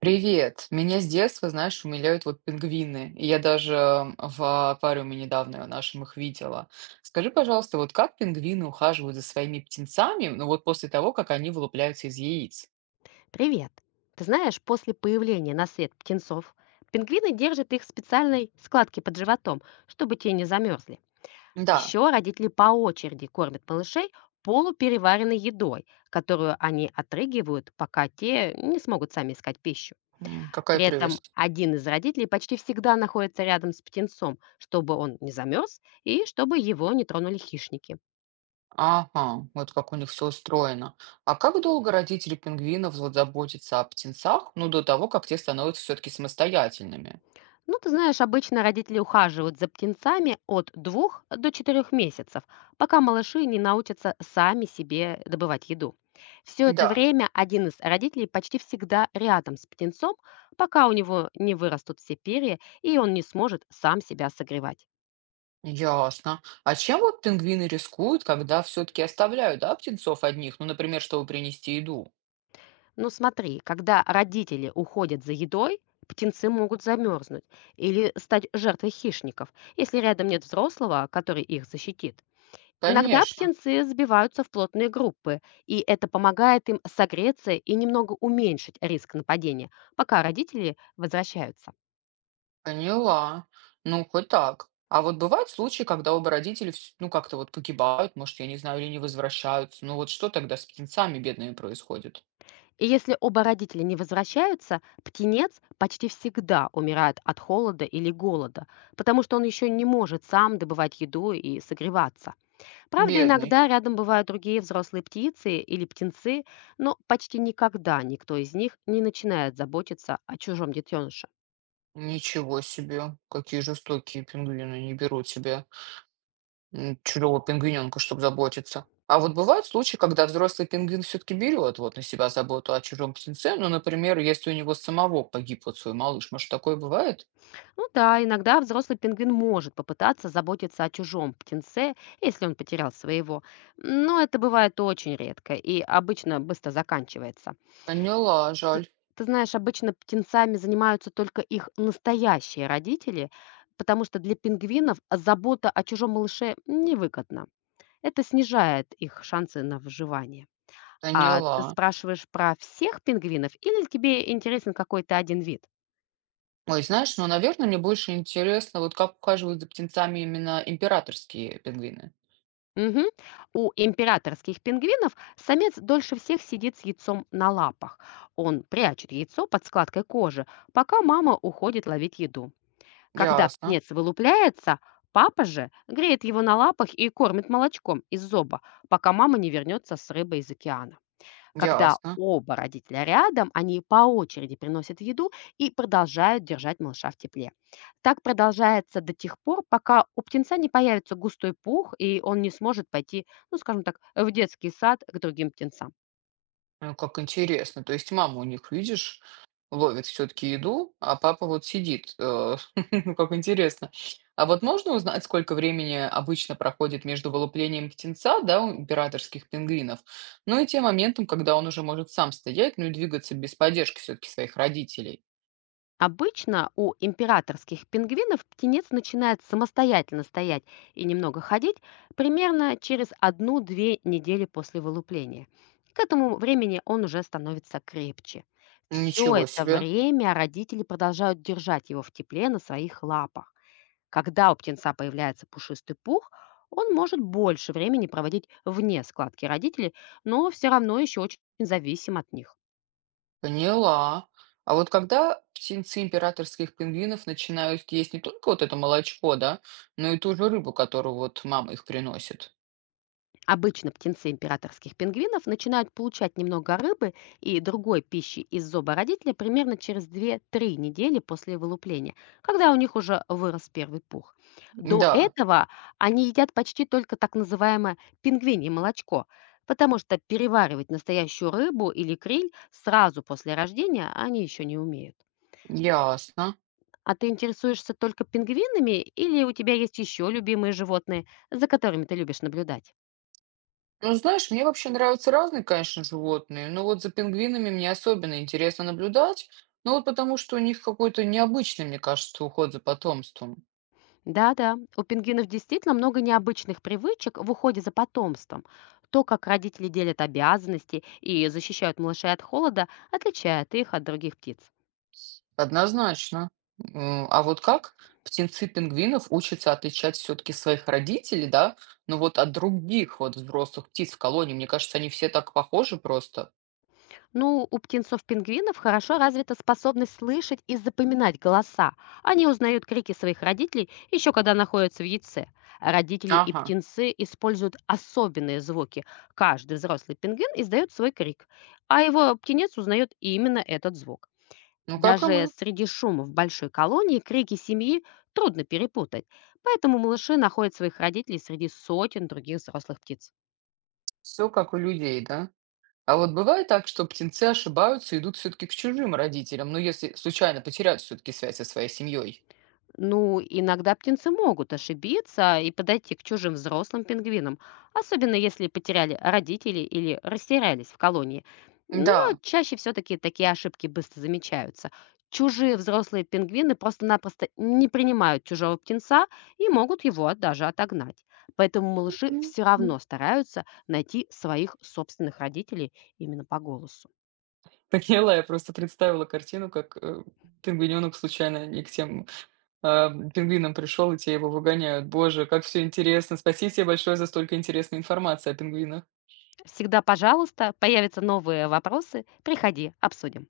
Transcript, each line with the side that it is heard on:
right: Привет! Меня с детства, знаешь, умиляют вот пингвины. И я даже в аквариуме недавно нашем их видела. Скажи, пожалуйста, вот как пингвины ухаживают за своими птенцами, ну вот после того, как они вылупляются из яиц?
left: Привет! Ты знаешь, после появления на свет птенцов, пингвины держат их в специальной складке под животом, чтобы те не замерзли.
right: Да.
left: Еще родители по очереди кормят малышей полупереваренной едой, которую они отрыгивают, пока те не смогут сами искать пищу.
right: М, какая
left: При этом
right: прелесть.
left: один из родителей почти всегда находится рядом с птенцом, чтобы он не замерз и чтобы его не тронули хищники.
right: Ага, вот как у них все устроено. А как долго родители пингвинов вот заботятся о птенцах, ну, до того, как те становятся все-таки самостоятельными?
left: Ну, ты знаешь, обычно родители ухаживают за птенцами от 2 до 4 месяцев, пока малыши не научатся сами себе добывать еду. Все это
right: Да.
left: время один из родителей почти всегда рядом с птенцом, пока у него не вырастут все перья и он не сможет сам себя согревать.
right: Ясно. А чем вот пингвины рискуют, когда все-таки оставляют, да, птенцов одних? Ну, например, чтобы принести еду.
left: Но смотри, когда родители уходят за едой, птенцы могут замерзнуть или стать жертвой хищников, если рядом нет взрослого, который их защитит. Иногда
right: Конечно,
left: птенцы сбиваются в плотные группы, и это помогает им согреться и немного уменьшить риск нападения, пока родители возвращаются.
right: поняла. Ну, хоть так. А вот бывают случаи, когда оба родителя, ну, как-то вот погибают, может, я не знаю, или не возвращаются. Ну, вот что тогда с птенцами бедными происходит?
left: И если оба родителя не возвращаются, птенец почти всегда умирает от холода или голода, потому что он еще не может сам добывать еду и согреваться. Правда,
right: Бедный.
left: иногда рядом бывают другие взрослые птицы или птенцы, но почти никогда никто из них не начинает заботиться о чужом детеныше.
right: Ничего себе. Какие жестокие пингвины, не беру тебя. М, чужого пингвинёнка, чтоб заботиться. А вот бывают случаи, когда взрослый пингвин все таки берет вот на себя заботу о чужом птенце, ну, например, если у него самого погиб вот свой малыш, может, такое бывает?
left: Ну да, иногда взрослый пингвин может попытаться заботиться о чужом птенце, если он потерял своего. Но это бывает очень редко и обычно быстро заканчивается.
right: Поняла,
left: Т-
right: жаль,
left: Ты знаешь, обычно птенцами занимаются только их настоящие родители, потому что для пингвинов забота о чужом малыше невыгодна. Это снижает их шансы на выживание. А ты
right: поняла.
left: спрашиваешь про всех пингвинов или тебе интересен какой-то один вид?
right: Ой, знаешь, ну, наверное, мне больше интересно, вот как ухаживают за птенцами именно императорские пингвины.
left: Мгм. У императорских пингвинов самец дольше всех сидит с яйцом на лапах. Он прячет яйцо под складкой кожи, пока мама уходит ловить еду. Когда
right: Ясно,
left: птенец вылупляется, папа же греет его на лапах и кормит молочком из зоба, пока мама не вернется с рыбой из океана. Когда
right: ясно.
left: оба родителя рядом, они по очереди приносят еду и продолжают держать малыша в тепле. Так продолжается до тех пор, пока у птенца не появится густой пух, и он не сможет пойти, ну, скажем так, в детский сад к другим птенцам.
right: А, как интересно. То есть мама у них, видишь, ловит все-таки еду, а папа вот сидит. Ну, как интересно. А вот можно узнать, сколько времени обычно проходит между вылуплением птенца, да, у императорских пингвинов, ну и тем моментом, когда он уже может сам стоять, ну и двигаться без поддержки все-таки своих родителей?
left: Обычно у императорских пингвинов птенец начинает самостоятельно стоять и немного ходить примерно через 1-2 недели после вылупления. К этому времени он уже становится крепче. Все
right: Ничего
left: это
right: себе.
left: время родители продолжают держать его в тепле на своих лапах. Когда у птенца появляется пушистый пух, он может больше времени проводить вне складки родителей, но все равно еще очень зависим от них.
right: Поняла. А вот когда птенцы императорских пингвинов начинают есть не только вот это молочко, да, но и ту же рыбу, которую вот мама их приносит?
left: Обычно птенцы императорских пингвинов начинают получать немного рыбы и другой пищи из зоба родителя примерно через 2-3 недели после вылупления, когда у них уже вырос первый пух. До
right: Да.
left: этого они едят почти только так называемое пингвинье молочко, потому что переваривать настоящую рыбу или криль сразу после рождения они еще не умеют.
right: Ясно.
left: А ты интересуешься только пингвинами или у тебя есть еще любимые животные, за которыми ты любишь наблюдать?
right: Ну, знаешь, мне вообще нравятся разные, конечно, животные, но вот за пингвинами мне особенно интересно наблюдать, ну вот потому что у них какой-то необычный, мне кажется, уход за потомством.
left: Да-да, у пингвинов действительно много необычных привычек в уходе за потомством. То, как родители делят обязанности и защищают малышей от холода, отличает их от других птиц.
right: Однозначно. М, а вот как птенцы пингвинов учатся отличать все-таки своих родителей, да, ну вот от других вот взрослых птиц в колонии? Мне кажется, они все так похожи просто.
left: Ну, у птенцов-пингвинов хорошо развита способность слышать и запоминать голоса. Они узнают крики своих родителей еще когда находятся в яйце. Родители и
right: Ага,
left: птенцы используют особенные звуки. Каждый взрослый пингвин издает свой крик, а его птенец узнает именно этот звук.
right: ну как и
left: Даже
right: мы,
left: среди шума в большой колонии крики семьи трудно перепутать, поэтому малыши находят своих родителей среди сотен других взрослых птиц.
right: все как у людей, да? А вот бывает так, что птенцы ошибаются и идут все-таки к чужим родителям, ну, если случайно потеряют все-таки связь со своей семьей.
left: Ну, иногда птенцы могут ошибиться и подойти к чужим взрослым пингвинам, особенно если потеряли родителей или растерялись в колонии. Но
right: Да.
left: чаще все-таки такие ошибки быстро замечаются. Чужие взрослые пингвины просто-напросто не принимают чужого птенца и могут его даже отогнать. Поэтому малыши
right: Мгм.
left: все
right: Мгм.
left: равно стараются найти своих собственных родителей именно по голосу.
right: Поняла, я просто представила картину, как пингвиненок случайно не к тем пингвинам пришел, и те его выгоняют. Боже, как все интересно. Спасибо тебе большое за столько интересной информации о пингвинах.
left: Всегда, пожалуйста, появятся новые вопросы, приходи, обсудим.